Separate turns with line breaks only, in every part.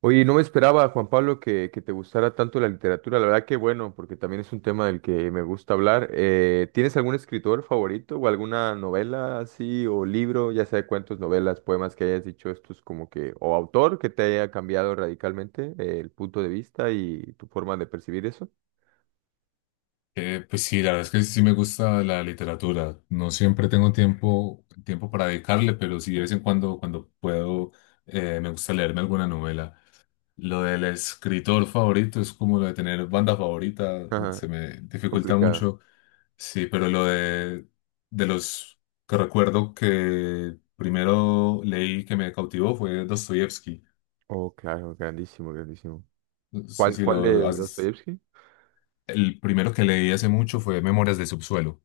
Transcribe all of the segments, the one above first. Oye, no me esperaba, Juan Pablo, que te gustara tanto la literatura. La verdad que bueno, porque también es un tema del que me gusta hablar. ¿Tienes algún escritor favorito o alguna novela así o libro, ya sea de cuentos, novelas, poemas que hayas dicho estos como que, o autor que te haya cambiado radicalmente el punto de vista y tu forma de percibir eso?
Pues sí, la verdad es que sí me gusta la literatura. No siempre tengo tiempo para dedicarle, pero sí de vez en cuando, cuando puedo, me gusta leerme alguna novela. Lo del escritor favorito es como lo de tener banda favorita,
Ajá,
se me dificulta
complicado.
mucho. Sí, pero lo de los que recuerdo que primero leí que me cautivó fue Dostoyevsky.
Oh, claro, grandísimo, grandísimo.
No sé
¿Cuál,
si
cuál
lo
de
has-
Dostoyevsky?
El primero que leí hace mucho fue Memorias de Subsuelo.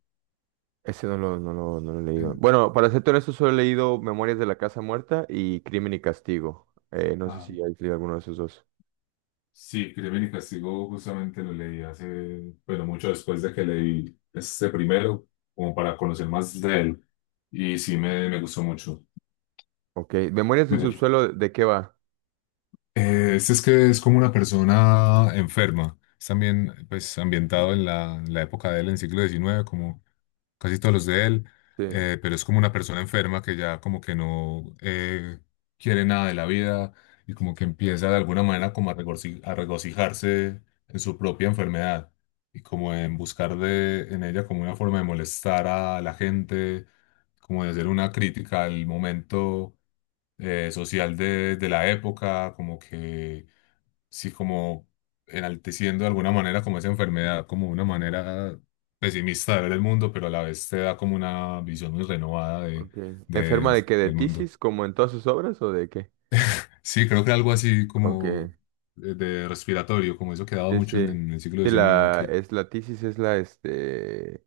Ese no lo he leído.
Eh,
Bueno, para ser honesto, solo he leído Memorias de la Casa Muerta y Crimen y Castigo. No sé si has leído alguno de esos dos.
Sí, Crimen y Castigo justamente lo leí hace, bueno, mucho después de que leí este primero, como para conocer más de él. Y sí, me gustó mucho.
Ok. Memorias del
Me-
subsuelo, ¿de qué va?
este es que es como una persona enferma. Es también, pues, ambientado en la época de él, en el siglo XIX como casi todos los de él,
Sí.
pero es como una persona enferma que ya como que no quiere nada de la vida y como que empieza de alguna manera como a regocijarse en su propia enfermedad y como en buscar en ella como una forma de molestar a la gente, como de hacer una crítica al momento social de la época, como que sí, como enalteciendo de alguna manera como esa enfermedad, como una manera pesimista de ver el mundo, pero a la vez te da como una visión muy renovada de,
Ok. ¿Enferma
de-
de qué? ¿De
del mundo.
tisis? ¿Como en todas sus obras o de qué?
Sí, creo que algo así
Ok.
como de respiratorio, como eso que daba
Sí,
mucho
sí.
en el siglo
Sí,
XIX, que
la tisis es la, este,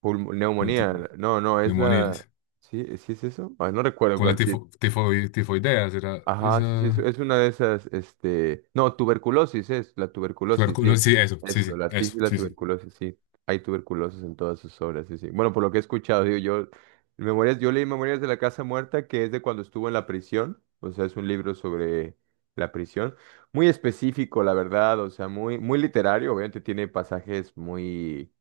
pulmo-
como
neumonía. No, no, es la...
neumonías,
¿Sí, sí es eso? Ay, no recuerdo
como la
cuál sí.
tifoidea será
Ajá, sí, sí, es,
esa...
es una de esas, este, no, tuberculosis es, la tuberculosis, sí,
tuberculosis, sí, eso, sí,
eso,
sí,
la tis y
eso,
la
sí, sí.
tuberculosis, sí, hay tuberculosis en todas sus obras, sí, sí, bueno, por lo que he escuchado, digo, yo, memorias, yo leí Memorias de la Casa Muerta, que es de cuando estuvo en la prisión, o sea, es un libro sobre la prisión, muy específico, la verdad, o sea, muy literario. Obviamente tiene pasajes muy,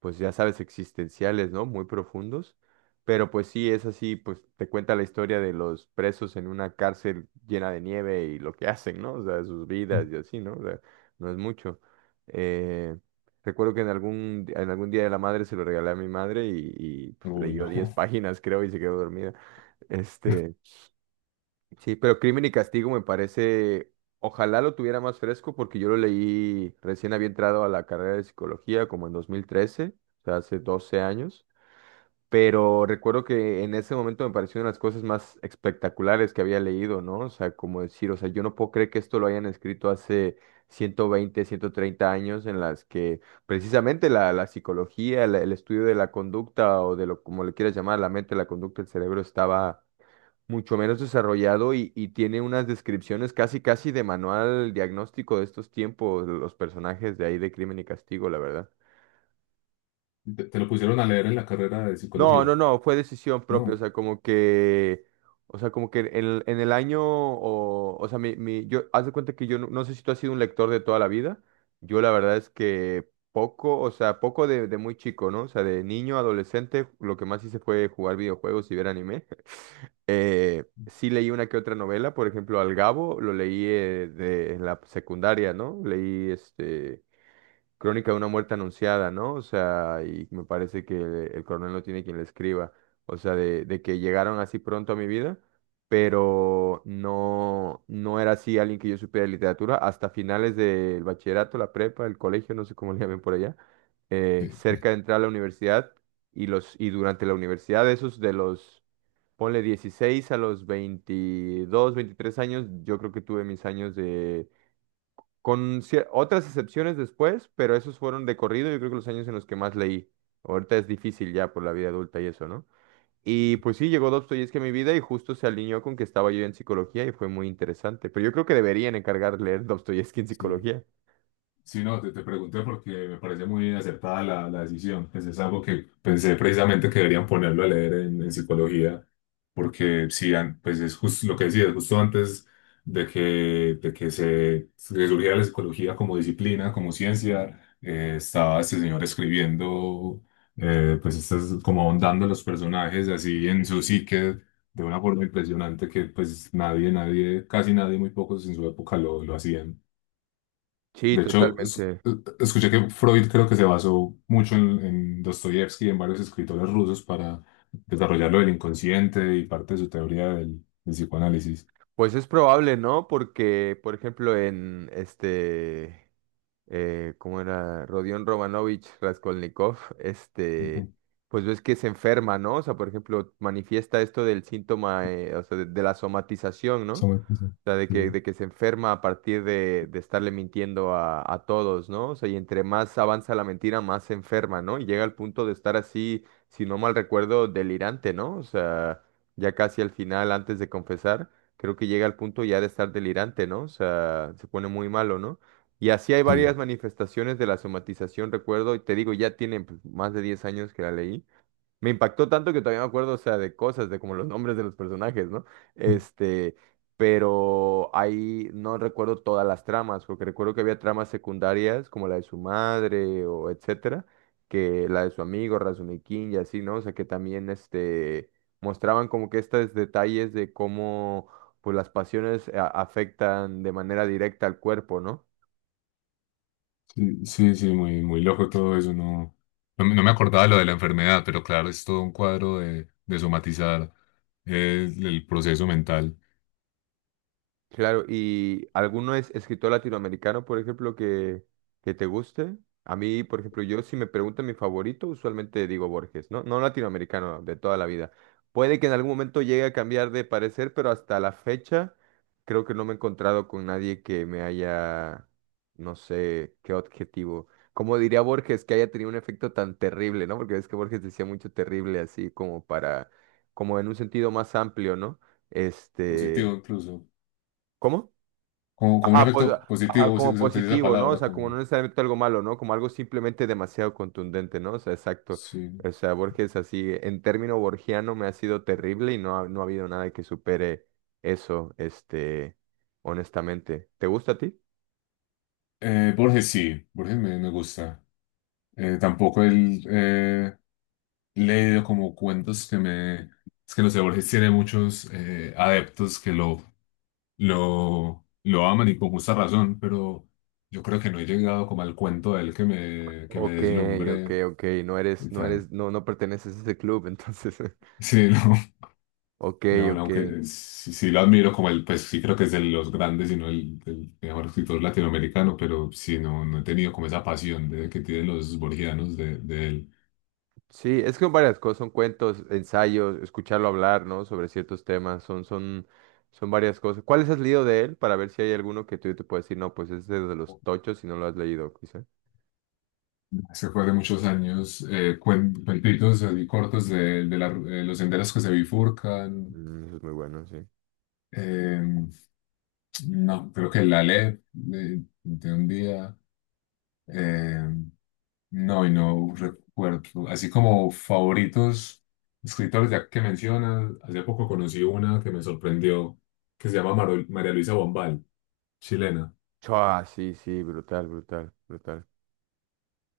pues ya sabes, existenciales, ¿no? Muy profundos. Pero pues sí, es así, pues te cuenta la historia de los presos en una cárcel llena de nieve y lo que hacen, ¿no? O sea, sus vidas
Mm.
y así, ¿no? O sea, no es mucho. Eh, Recuerdo que en algún día de la madre se lo regalé a mi madre y, pues,
Uy,
leyó
no.
10 páginas, creo, y se quedó dormida. Este, sí, pero Crimen y Castigo me parece, ojalá lo tuviera más fresco porque yo lo leí recién había entrado a la carrera de psicología como en 2013, o sea, hace 12 años, pero recuerdo que en ese momento me pareció una de las cosas más espectaculares que había leído, ¿no? O sea, como decir, o sea, yo no puedo creer que esto lo hayan escrito hace 120, 130 años, en las que precisamente la psicología, el estudio de la conducta o de lo como le quieras llamar, la mente, la conducta, el cerebro estaba mucho menos desarrollado, y tiene unas descripciones casi casi de manual diagnóstico de estos tiempos, los personajes de ahí de Crimen y Castigo, la verdad.
¿Te lo pusieron a leer en la carrera de
No,
psicología?
no, no, fue decisión propia, o
No.
sea, como que, o sea, como que en el año, o sea, yo, haz de cuenta que yo, no, no sé si tú has sido un lector de toda la vida. Yo la verdad es que poco, o sea, poco de muy chico, ¿no? O sea, de niño, adolescente, lo que más hice fue jugar videojuegos y ver anime. Sí leí una que otra novela, por ejemplo, Al Gabo, lo leí en la secundaria, ¿no? Leí este... Crónica de una muerte anunciada, ¿no? O sea, y me parece que el coronel no tiene quien le escriba. O sea, de que llegaron así pronto a mi vida, pero no, no era así alguien que yo supiera de literatura hasta finales del bachillerato, la prepa, el colegio, no sé cómo le llamen por allá,
Sí.
cerca de entrar a la universidad, y durante la universidad, esos de los, ponle 16 a los 22, 23 años, yo creo que tuve mis años de, otras excepciones después, pero esos fueron de corrido, yo creo que los años en los que más leí. Ahorita es difícil ya por la vida adulta y eso, ¿no? Y pues sí, llegó Dostoyevski a mi vida y justo se alineó con que estaba yo en psicología y fue muy interesante. Pero yo creo que deberían encargar leer Dostoyevski en
Sí.
psicología.
Sí, no, te pregunté porque me parece muy acertada la decisión. Pues es algo que pensé precisamente que deberían ponerlo a leer en psicología, porque sí, pues es justo lo que decías, justo antes de que se surgiera la psicología como disciplina, como ciencia, estaba este señor escribiendo, pues estas, como ahondando los personajes así en su psique de una forma impresionante que pues nadie, nadie, casi nadie, muy pocos en su época lo hacían.
Sí,
De hecho,
totalmente.
escuché que Freud creo que se basó mucho en Dostoyevsky y en varios escritores rusos para desarrollar lo del inconsciente y parte de su teoría del psicoanálisis.
Pues es probable, ¿no? Porque, por ejemplo, en este, ¿cómo era? Rodion Romanovich Raskolnikov, este,
Ujú.
pues ves que se enferma, ¿no? O sea, por ejemplo, manifiesta esto del síntoma, o sea, de la somatización,
Eso
¿no?
me pasa.
O sea,
Sí,
de que se enferma a partir de estarle mintiendo a todos, ¿no? O sea, y entre más avanza la mentira, más se enferma, ¿no? Y llega al punto de estar así, si no mal recuerdo, delirante, ¿no? O sea, ya casi al final, antes de confesar, creo que llega al punto ya de estar delirante, ¿no? O sea, se pone muy malo, ¿no? Y así hay varias
sí,
manifestaciones de la somatización, recuerdo, y te digo, ya tienen pues, más de 10 años que la leí. Me impactó tanto que todavía me acuerdo, o sea, de cosas, de como los nombres de los personajes, ¿no? Este, pero ahí no recuerdo todas las tramas, porque recuerdo que había tramas secundarias, como la de su madre o etcétera, que la de su amigo Razumikin y así, ¿no? O sea, que también, este, mostraban como que estos detalles de cómo, pues, las pasiones afectan de manera directa al cuerpo, ¿no?
sí, sí, sí, muy, muy loco todo eso. No, no, me no me acordaba de lo de la enfermedad, pero claro, es todo un cuadro de somatizar el proceso mental.
Claro, ¿y alguno es escritor latinoamericano, por ejemplo, que te guste? A mí, por ejemplo, yo si me preguntan mi favorito, usualmente digo Borges, ¿no? No latinoamericano, de toda la vida. Puede que en algún momento llegue a cambiar de parecer, pero hasta la fecha creo que no me he encontrado con nadie que me haya, no sé, qué objetivo. Como diría Borges, que haya tenido un efecto tan terrible, ¿no? Porque ves que Borges decía mucho terrible así, como para, como en un sentido más amplio, ¿no? Este,
Positivo incluso.
¿cómo?
Como un
Ajá, pues,
efecto
ajá,
positivo,
como
se utiliza esa
positivo, ¿no? O
palabra
sea, como no
como...
necesariamente algo malo, ¿no? Como algo simplemente demasiado contundente, ¿no? O sea, exacto.
Sí.
O sea, Borges así, en término borgiano me ha sido terrible y no ha, no ha habido nada que supere eso, este, honestamente. ¿Te gusta a ti?
Borges sí, Borges me gusta. Tampoco él leído como cuentos que me... Es que no sé, Borges tiene muchos adeptos que lo aman y con justa razón, pero yo creo que no he llegado como al cuento de él que me
Ok, ok,
deslumbre
ok. No eres,
y
no
tal.
eres, no, no perteneces a ese club, entonces.
Sí, no,
Ok,
no, no,
ok.
aunque sí, sí lo admiro como pues sí creo que es de los grandes y no el mejor escritor latinoamericano, pero sí, no, no he tenido como esa pasión que tienen los borgianos de él.
Sí, es que son varias cosas, son cuentos, ensayos, escucharlo hablar, ¿no? Sobre ciertos temas, son, son, son varias cosas. ¿Cuáles has leído de él? Para ver si hay alguno que tú te puedes decir, no, pues es de los tochos si no lo has leído, quizá.
Se fue de muchos años, cuentitos así cortos los senderos que se bifurcan.
Mm, eso es muy bueno, sí.
eh, no, creo que la ley de un día. eh, no, y no recuerdo. Así como favoritos escritores, ya que mencionas, hace poco conocí una que me sorprendió, que se llama María Luisa Bombal, chilena,
Chua, sí, sí, brutal, brutal, brutal.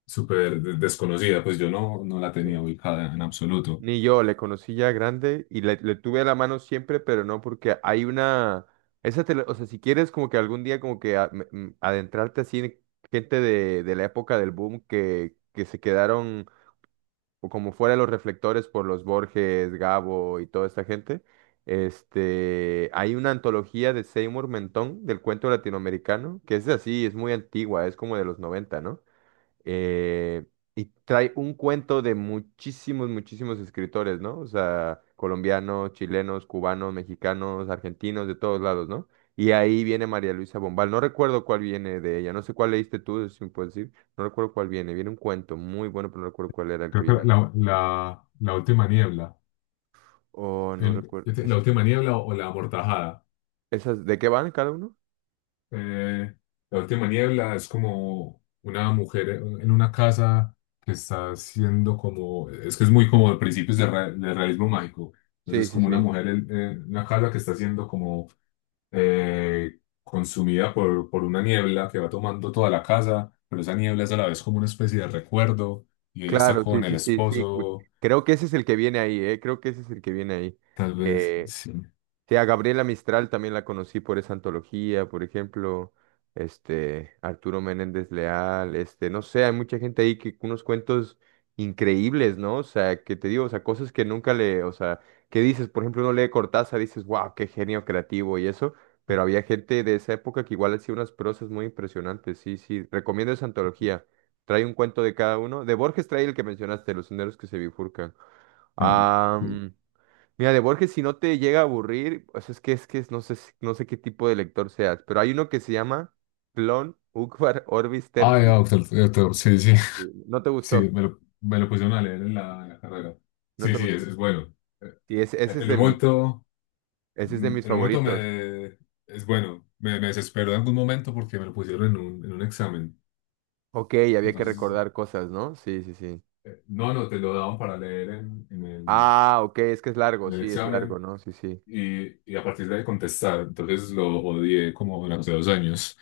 súper desconocida, pues yo no la
Sí.
tenía ubicada en absoluto.
Ni yo, le conocí ya grande y le tuve a la mano siempre, pero no porque hay una... Esa te la- o sea, si quieres como que algún día como que adentrarte así en gente de la época del boom que se quedaron o como fuera de los reflectores por los Borges, Gabo y toda esta gente, este, hay una antología de Seymour Mentón del cuento latinoamericano, que es así, es muy antigua, es como de los 90, ¿no? Eh, y trae un cuento de muchísimos, muchísimos escritores, ¿no? O sea, colombianos, chilenos, cubanos, mexicanos, argentinos, de todos lados, ¿no? Y ahí viene María Luisa Bombal. No recuerdo cuál viene de ella. No sé cuál leíste tú, si me puedes decir. No recuerdo cuál viene. Viene un cuento muy bueno, pero no recuerdo cuál era el que
Creo que
viene.
la última niebla.
Oh, no recuerdo.
Este, la
Es-
última niebla o, la amortajada.
¿Esas de qué van cada uno?
Eh, la última niebla es como una mujer en una casa que está haciendo como. Es que es muy como de principios del realismo mágico.
Sí,
Entonces,
sí,
como una
sí.
mujer en una casa que está siendo como consumida por una niebla que va tomando toda la casa, pero esa niebla es a la vez como una especie de recuerdo y ella está
Claro, sí,
con el
sí, sí, sí.
esposo,
Creo que ese es el que viene ahí, ¿eh? Creo que ese es el que viene ahí.
tal vez.
Eh,
Sí.
Sí, a Gabriela Mistral también la conocí por esa antología, por ejemplo, este, Arturo Menéndez Leal, este, no sé, hay mucha gente ahí que unos cuentos increíbles, ¿no? O sea, que te digo, o sea, cosas que nunca le, o sea, que dices, por ejemplo, uno lee Cortázar, dices, wow, qué genio creativo y eso, pero había gente de esa época que igual hacía unas prosas muy impresionantes. Sí, sí, recomiendo esa antología, trae un cuento de cada uno. De Borges trae el que mencionaste, Los senderos que se bifurcan.
Ah,
Ah... Mira, de Borges, si no te llega a aburrir, o sea, no sé, no sé qué tipo de lector seas, pero hay uno que se llama Clon Ukvar Orbis
Ah, de
Tertia.
Doctor, Doctor, sí, sí,
Sí, no te
sí,
gustó,
me lo pusieron a leer en la carrera.
no
Sí,
te
sí, es,
gustó.
es bueno. Eh,
Sí, ese es
En
de
un
mis,
momento,
ese es de mis
en un momento
favoritos.
me, es bueno, me desesperó en algún momento porque me lo pusieron en un examen.
Ok, había que
Entonces,
recordar cosas, ¿no? Sí, sí, sí.
no, no, te lo daban para leer en, en el,
Ah, ok, es que es largo,
en el
sí, es largo,
examen
¿no? Sí, sí.
y a partir de ahí contestar. Entonces lo odié como durante 2 años,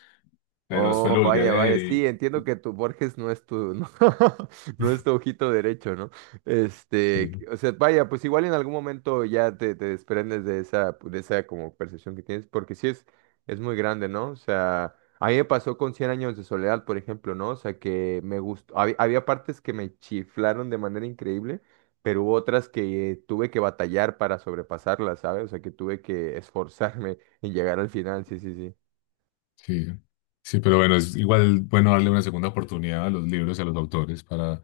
pero después
Oh,
lo volví a
vaya,
leer
vaya, sí,
y...
entiendo que tu Borges no es tu, no, no es tu ojito derecho, ¿no? Este,
Sí.
o sea, vaya, pues igual en algún momento ya te desprendes de esa como percepción que tienes, porque sí es muy grande, ¿no? O sea, a mí me pasó con cien años de soledad, por ejemplo, ¿no? O sea, que me gustó, había partes que me chiflaron de manera increíble, pero hubo otras que tuve que batallar para sobrepasarlas, ¿sabes? O sea, que tuve que esforzarme en llegar al final, sí, sí, sí,
Sí, sí, pero bueno, es igual bueno darle una segunda oportunidad a los libros y a los autores para,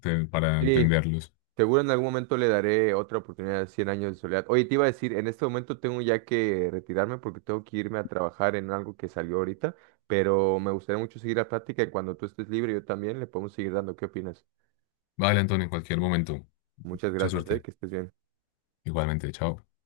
te- para
sí.
entenderlos.
Seguro en algún momento le daré otra oportunidad a cien años de soledad. Oye, te iba a decir, en este momento tengo ya que retirarme porque tengo que irme a trabajar en algo que salió ahorita, pero me gustaría mucho seguir la plática y cuando tú estés libre yo también le podemos seguir dando. ¿Qué opinas?
Vale, Antonio, en cualquier momento.
Muchas
Mucha
gracias,
suerte.
que estés bien.
Igualmente, chao.